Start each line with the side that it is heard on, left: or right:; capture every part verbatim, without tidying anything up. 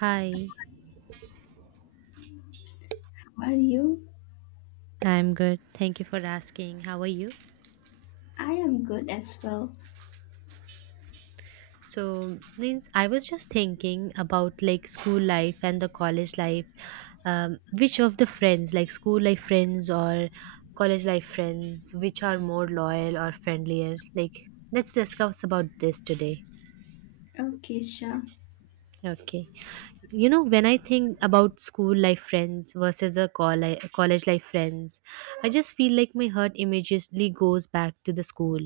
right: Hi,
left: How are you?
right: I'm good. Thank you for asking. How are you?
left: I am good as well.
right: So, means I was just thinking about like school life and the college life. Um, which of the friends, like school life friends or college life friends, which are more loyal or friendlier? Like, let's discuss about this today.
left: Okay, sure.
right: Okay. You know when I think about school life friends versus a coll- college life friends, I just feel like my heart immediately goes back to the school,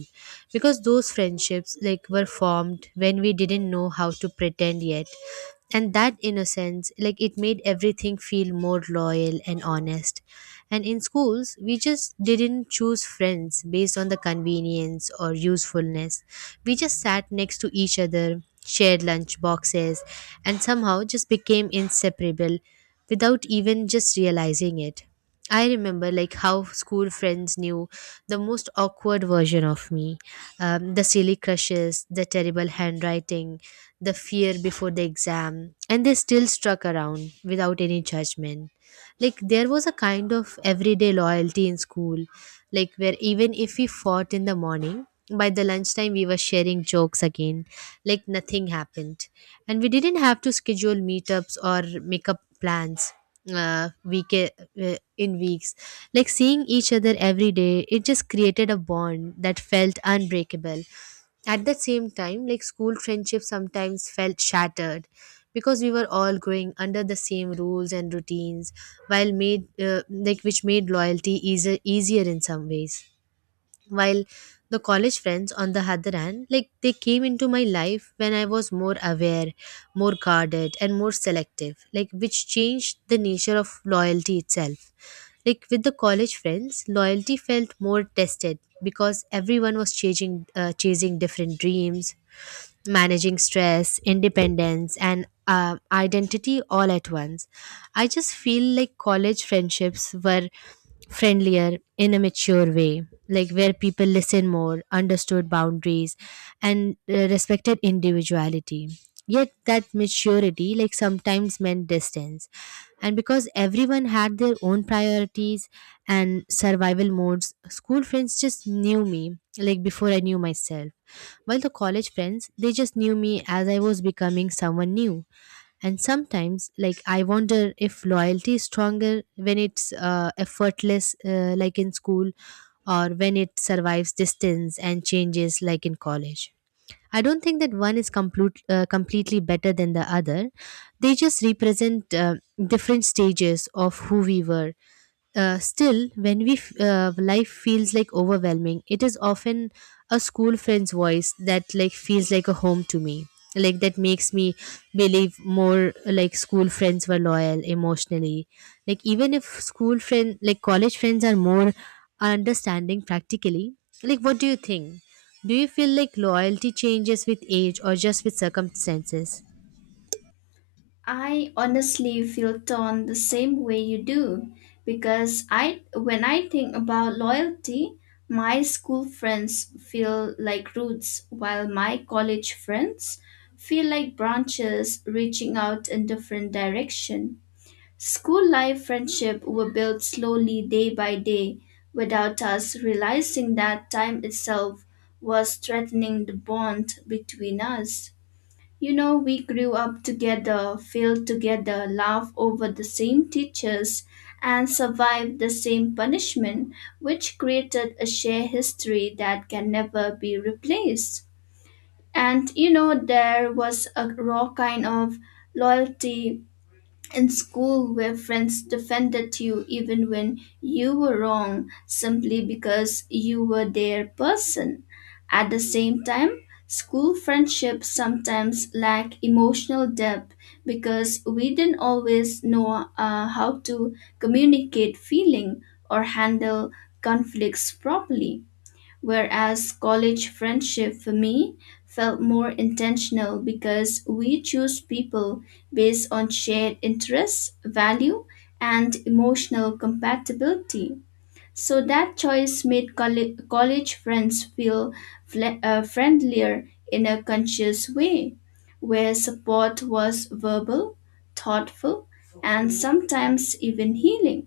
right: because those friendships like were formed when we didn't know how to pretend yet, and that innocence like it made everything feel more loyal and honest. And in schools we just didn't choose friends based on the convenience or usefulness. We just sat next to each other, shared lunch boxes, and somehow just became inseparable without even just realizing it. I remember like how school friends knew the most awkward version of me, um, the silly crushes, the terrible handwriting, the fear before the exam, and they still struck around without any judgment. Like there was a kind of everyday loyalty in school, like where even if we fought in the morning, by the lunchtime we were sharing jokes again, like nothing happened. And we didn't have to schedule meetups or make up plans uh, week uh, in weeks Like seeing each other every day, it just created a bond that felt unbreakable. At the same time, like school friendships sometimes felt shattered because we were all growing under the same rules and routines, while made uh, like which made loyalty easier easier in some ways. While the college friends on the other hand, like they came into my life when I was more aware, more guarded and more selective, like which changed the nature of loyalty itself. Like with the college friends, loyalty felt more tested because everyone was chasing uh, chasing different dreams, managing stress, independence, and uh, identity all at once. I just feel like college friendships were friendlier in a mature way, like where people listen more, understood boundaries, and uh, respected individuality. Yet that maturity, like sometimes meant distance, and because everyone had their own priorities and survival modes, school friends just knew me like before I knew myself. While the college friends, they just knew me as I was becoming someone new. And sometimes, like, I wonder if loyalty is stronger when it's uh, effortless, uh, like in school, or when it survives distance and changes like in college. I don't think that one is complete, uh, completely better than the other. They just represent uh, different stages of who we were. Uh, still, when we f- uh, life feels like overwhelming, it is often a school friend's voice that like feels like a home to me. Like that makes me believe more like school friends were loyal emotionally. Like even if school friend like college friends are more understanding practically. Like what do you think? Do you feel like loyalty changes with age or just with circumstances?
left: I honestly feel torn the same way you do because I when I think about loyalty, my school friends feel like roots while my college friends feel like branches reaching out in different direction. School life friendship were built slowly day by day without us realizing that time itself was threatening the bond between us. You know, we grew up together, failed together, laughed over the same teachers, and survived the same punishment, which created a shared history that can never be replaced. And you know, there was a raw kind of loyalty in school where friends defended you even when you were wrong simply because you were their person. At the same time, school friendships sometimes lack emotional depth because we didn't always know uh, how to communicate feeling or handle conflicts properly. Whereas college friendship for me felt more intentional because we choose people based on shared interests, value, and emotional compatibility. So that choice made colle- college friends feel fle- uh, friendlier in a conscious way, where support was verbal, thoughtful, and sometimes even healing.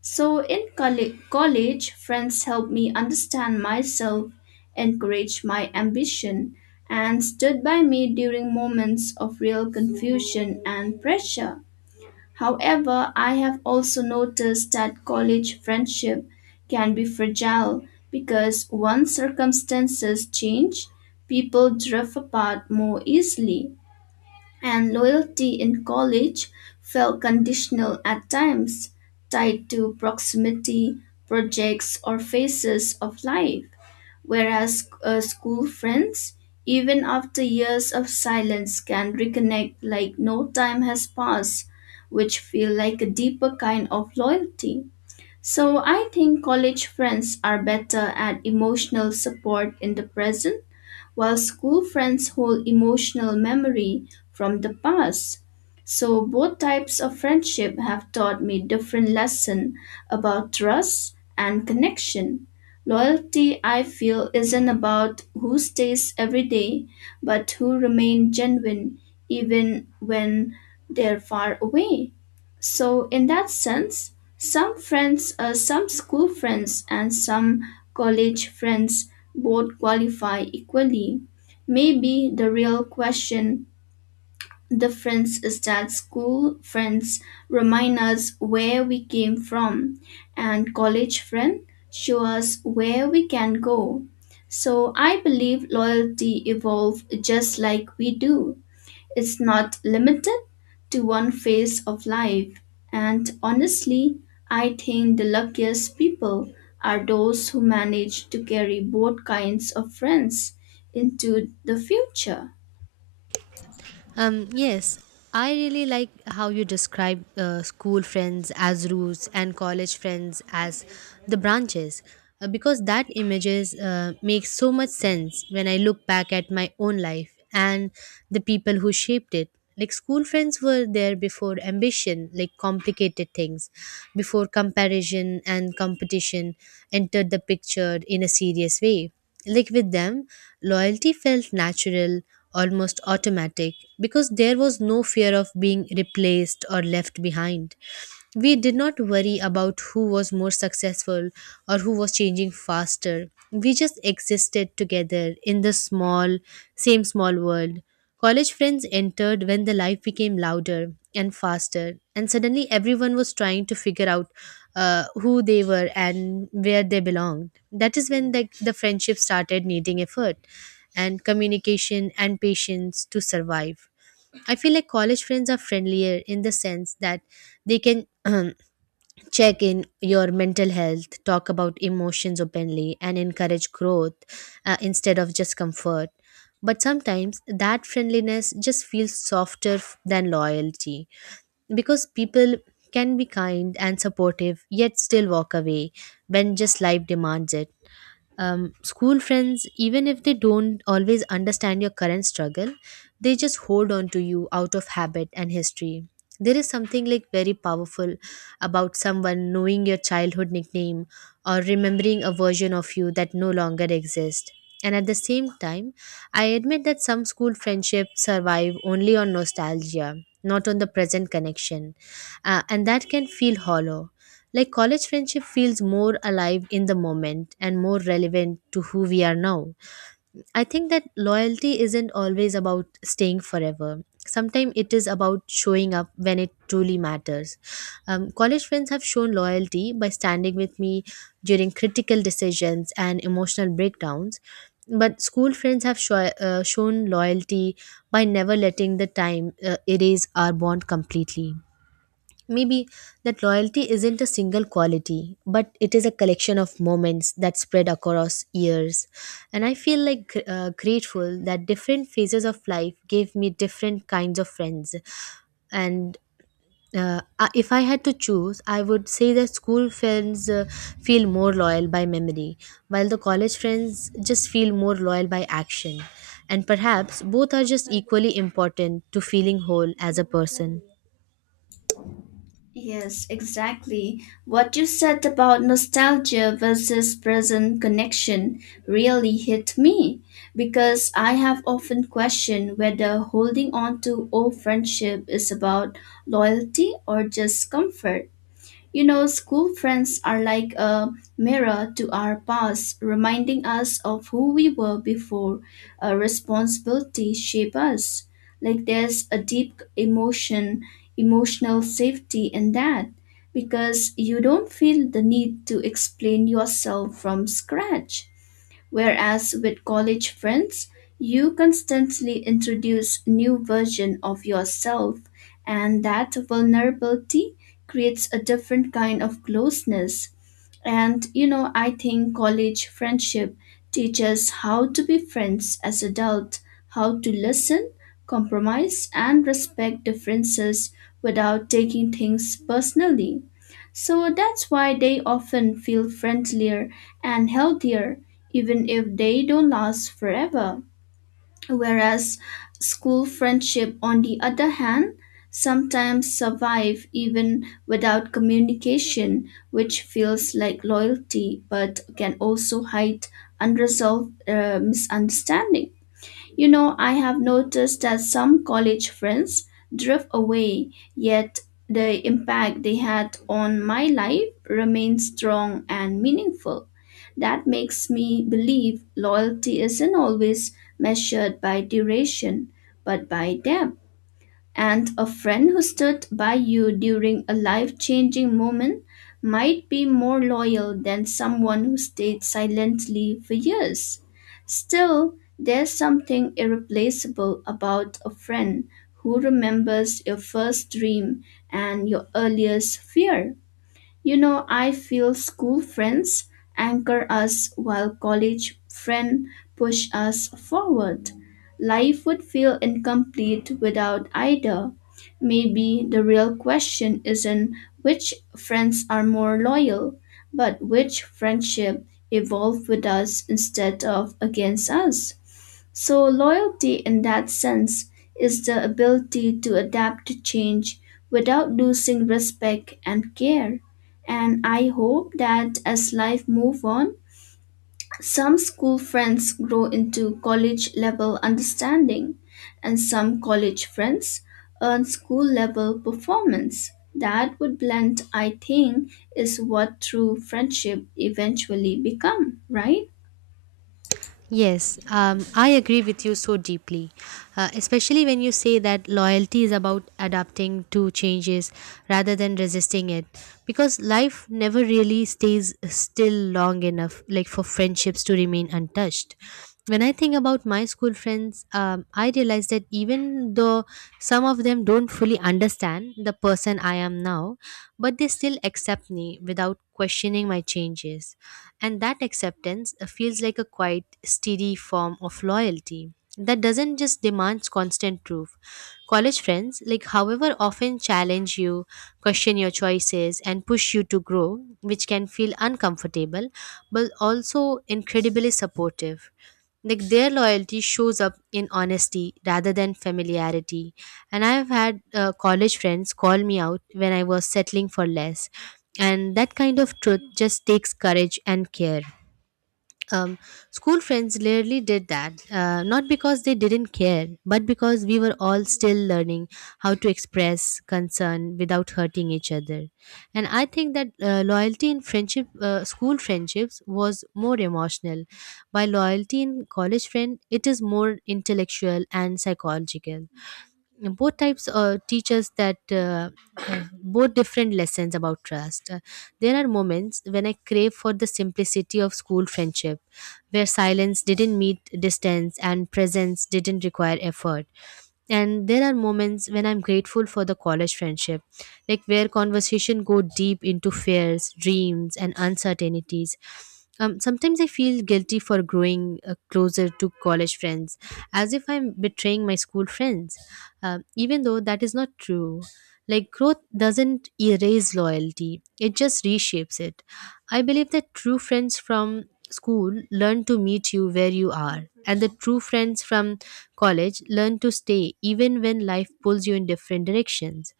left: So, in colle- college, friends helped me understand myself, encouraged my ambition, and stood by me during moments of real confusion and pressure. However, I have also noticed that college friendship can be fragile because once circumstances change, people drift apart more easily and loyalty in college felt conditional at times, tied to proximity, projects, or phases of life. Whereas uh, school friends, even after years of silence, can reconnect like no time has passed, which feel like a deeper kind of loyalty. So I think college friends are better at emotional support in the present while school friends hold emotional memory from the past. So both types of friendship have taught me different lessons about trust and connection. Loyalty, I feel, isn't about who stays every day, but who remain genuine even when they're far away. So, in that sense, some friends, uh, some school friends, and some college friends both qualify equally. Maybe the real question difference is that school friends remind us where we came from, and college friends show us where we can go. So I believe loyalty evolves just like we do. It's not limited to one phase of life, and honestly, I think the luckiest people are those who manage to carry both kinds of friends into the future.
right: Um, yes, I really like how you describe uh, school friends as roots and college friends as the branches, uh, because that images uh, makes so much sense when I look back at my own life and the people who shaped it. Like school friends were there before ambition like complicated things, before comparison and competition entered the picture in a serious way. Like with them, loyalty felt natural, almost automatic, because there was no fear of being replaced or left behind. We did not worry about who was more successful or who was changing faster. We just existed together in the small same small world. College friends entered when the life became louder and faster, and suddenly everyone was trying to figure out uh, who they were and where they belonged. That is when the, the friendship started needing effort and communication and patience to survive. I feel like college friends are friendlier in the sense that they can check in your mental health, talk about emotions openly and encourage growth, uh, instead of just comfort. But sometimes that friendliness just feels softer f- than loyalty, because people can be kind and supportive yet still walk away when just life demands it. Um, school friends, even if they don't always understand your current struggle, they just hold on to you out of habit and history. There is something like very powerful about someone knowing your childhood nickname or remembering a version of you that no longer exists. And at the same time, I admit that some school friendships survive only on nostalgia, not on the present connection, uh, and that can feel hollow. Like college friendship feels more alive in the moment and more relevant to who we are now. I think that loyalty isn't always about staying forever. Sometimes it is about showing up when it truly matters. Um, college friends have shown loyalty by standing with me during critical decisions and emotional breakdowns. But school friends have sho- uh, shown loyalty by never letting the time uh, erase our bond completely. Maybe that loyalty isn't a single quality, but it is a collection of moments that spread across years. And I feel like gr- uh, grateful that different phases of life gave me different kinds of friends. And uh, I- if I had to choose, I would say that school friends uh, feel more loyal by memory, while the college friends just feel more loyal by action. And perhaps both are just equally important to feeling whole as a person.
left: Yes, exactly. What you said about nostalgia versus present connection really hit me because I have often questioned whether holding on to old friendship is about loyalty or just comfort. You know, school friends are like a mirror to our past, reminding us of who we were before a responsibility shape us. Like there's a deep emotion, emotional safety in that because you don't feel the need to explain yourself from scratch. Whereas with college friends, you constantly introduce new version of yourself and that vulnerability creates a different kind of closeness. And you know, I think college friendship teaches how to be friends as adults, how to listen, compromise and respect differences without taking things personally. So that's why they often feel friendlier and healthier even if they don't last forever, whereas school friendship, on the other hand, sometimes survive even without communication, which feels like loyalty but can also hide unresolved uh, misunderstanding. You know, I have noticed that some college friends drift away, yet the impact they had on my life remains strong and meaningful. That makes me believe loyalty isn't always measured by duration, but by depth. And a friend who stood by you during a life changing moment might be more loyal than someone who stayed silently for years. Still, there's something irreplaceable about a friend who remembers your first dream and your earliest fear. You know, I feel school friends anchor us while college friends push us forward. Life would feel incomplete without either. Maybe the real question isn't which friends are more loyal, but which friendship evolve with us instead of against us. So, loyalty in that sense is the ability to adapt to change without losing respect and care. And I hope that as life moves on, some school friends grow into college level understanding, and some college friends earn school level performance. That would blend, I think, is what true friendship eventually become, right?
right: Yes, um, I agree with you so deeply, uh, especially when you say that loyalty is about adapting to changes rather than resisting it. Because life never really stays still long enough, like for friendships to remain untouched. When I think about my school friends, um, I realize that even though some of them don't fully understand the person I am now, but they still accept me without questioning my changes, and that acceptance uh, feels like a quite steady form of loyalty that doesn't just demand constant proof. College friends, like however often challenge you, question your choices and push you to grow, which can feel uncomfortable but also incredibly supportive. Like their loyalty shows up in honesty rather than familiarity, and I've had uh, college friends call me out when I was settling for less, and that kind of truth just takes courage and care. um, School friends rarely did that, uh, not because they didn't care, but because we were all still learning how to express concern without hurting each other. And I think that uh, loyalty in friendship, uh, school friendships, was more emotional, while loyalty in college friend, it is more intellectual and psychological. Both types uh, teach us that uh, uh, both different lessons about trust. Uh, there are moments when I crave for the simplicity of school friendship, where silence didn't meet distance and presence didn't require effort. And there are moments when I'm grateful for the college friendship, like where conversation go deep into fears, dreams and uncertainties. Um, sometimes I feel guilty for growing uh, closer to college friends, as if I'm betraying my school friends, uh, even though that is not true. Like growth doesn't erase loyalty, it just reshapes it. I believe that true friends from school learn to meet you where you are, and the true friends from college learn to stay even when life pulls you in different directions.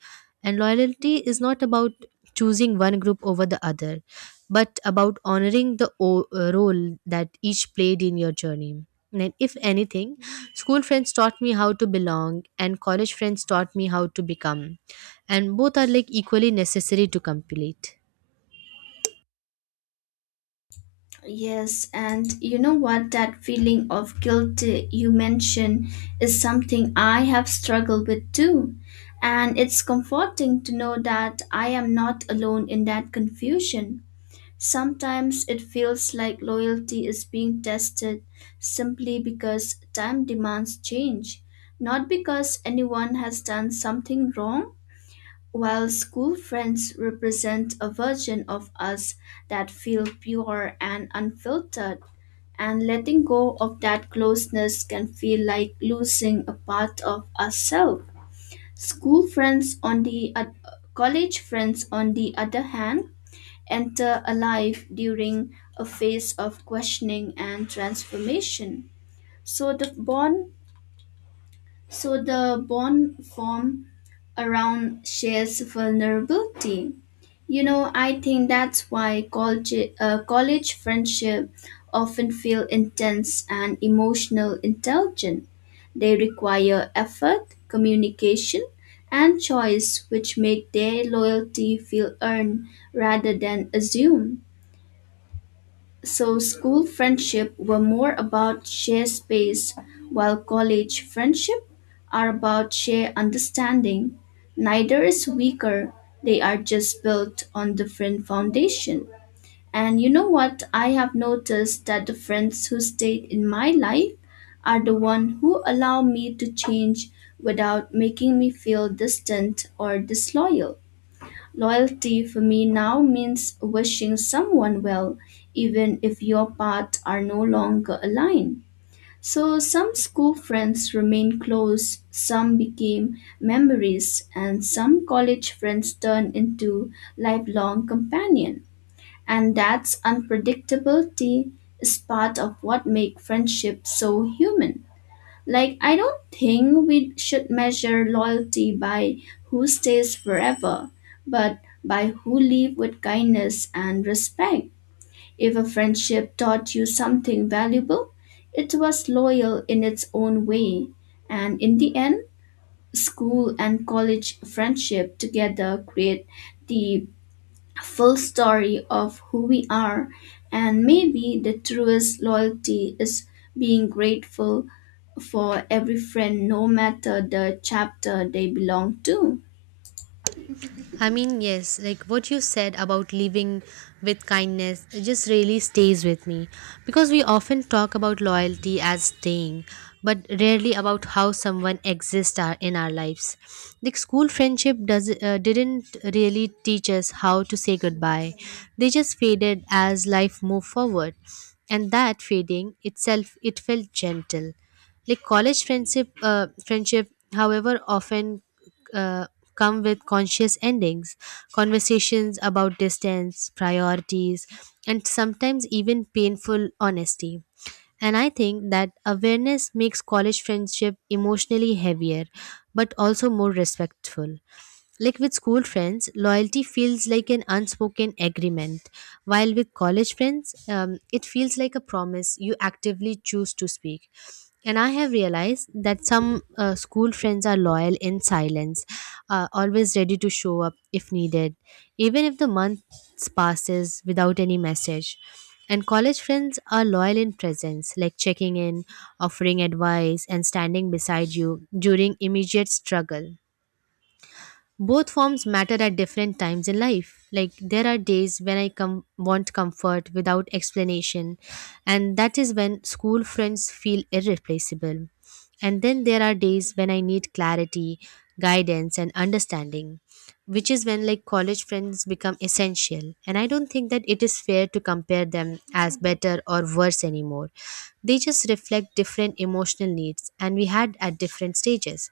right: And loyalty is not about choosing one group over the other, but about honoring the o- uh, role that each played in your journey. And if anything, school friends taught me how to belong, and college friends taught me how to become. And both are like equally necessary to complete.
left: Yes, and you know what? That feeling of guilt uh, you mentioned is something I have struggled with too. And it's comforting to know that I am not alone in that confusion. Sometimes it feels like loyalty is being tested simply because time demands change, not because anyone has done something wrong. While school friends represent a version of us that feel pure and unfiltered, and letting go of that closeness can feel like losing a part of ourselves. School friends on the oth- College friends on the other hand enter a life during a phase of questioning and transformation. So the bond so the bond form around shares vulnerability. You know, I think that's why college, uh, college friendship often feel intense and emotional intelligent. They require effort, communication, and choice, which make their loyalty feel earned rather than assumed. So school friendship were more about share space, while college friendship are about share understanding. Neither is weaker. They are just built on different foundation. And you know what? I have noticed that the friends who stayed in my life are the one who allow me to change without making me feel distant or disloyal. Loyalty for me now means wishing someone well, even if your paths are no longer aligned. So, some school friends remain close, some became memories, and some college friends turn into lifelong companion. And that's unpredictability is part of what makes friendship so human. Like, I don't think we should measure loyalty by who stays forever, but by who leave with kindness and respect. If a friendship taught you something valuable, it was loyal in its own way. And in the end, school and college friendship together create the full story of who we are, and maybe the truest loyalty is being grateful for every friend, no matter the chapter they belong to.
right: I mean, yes, like what you said about living with kindness, it just really stays with me because we often talk about loyalty as staying, but rarely about how someone exists our, in our lives. Like school friendship does uh, didn't really teach us how to say goodbye; they just faded as life moved forward, and that fading itself it felt gentle. Like college friendship uh, friendship however often uh, come with conscious endings, conversations about distance, priorities, and sometimes even painful honesty. And I think that awareness makes college friendship emotionally heavier, but also more respectful. Like with school friends, loyalty feels like an unspoken agreement, while with college friends, um, it feels like a promise you actively choose to speak. And I have realized that some uh, school friends are loyal in silence, uh, always ready to show up if needed, even if the months passes without any message. And college friends are loyal in presence, like checking in, offering advice, and standing beside you during immediate struggle. Both forms matter at different times in life. Like there are days when I com- want comfort without explanation, and that is when school friends feel irreplaceable. And then there are days when I need clarity, guidance, and understanding, which is when like college friends become essential. And I don't think that it is fair to compare them as better or worse anymore. They just reflect different emotional needs, and we had at different stages.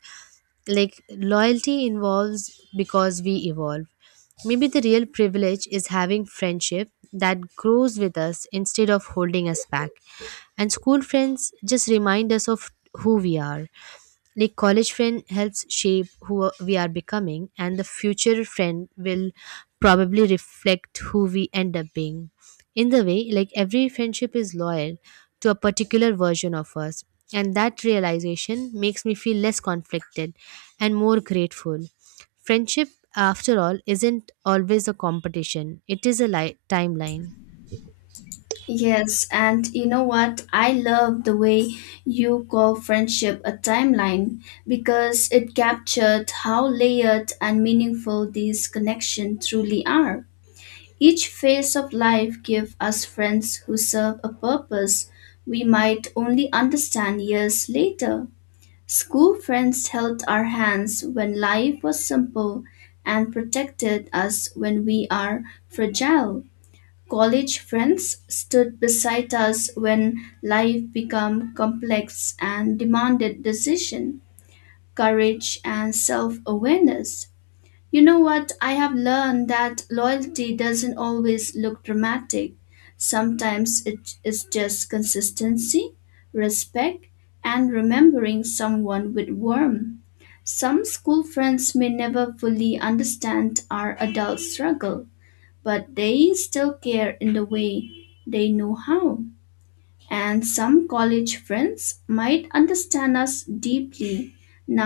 right: Like loyalty involves because we evolve. Maybe the real privilege is having friendship that grows with us instead of holding us back. And school friends just remind us of who we are, like college friend helps shape who we are becoming, and the future friend will probably reflect who we end up being. In the way like every friendship is loyal to a particular version of us, and that realization makes me feel less conflicted and more grateful. Friendship, after all, isn't always a competition, it is a li- timeline.
left: Yes, and you know what? I love the way you call friendship a timeline because it captured how layered and meaningful these connections truly are. Each phase of life gives us friends who serve a purpose we might only understand years later. School friends held our hands when life was simple and protected us when we are fragile. College friends stood beside us when life became complex and demanded decision, courage, and self awareness. You know what? I have learned that loyalty doesn't always look dramatic. Sometimes it is just consistency, respect, and remembering someone with warmth. Some school friends may never fully understand our adult struggle, but they still care in the way they know how. And some college friends might understand us deeply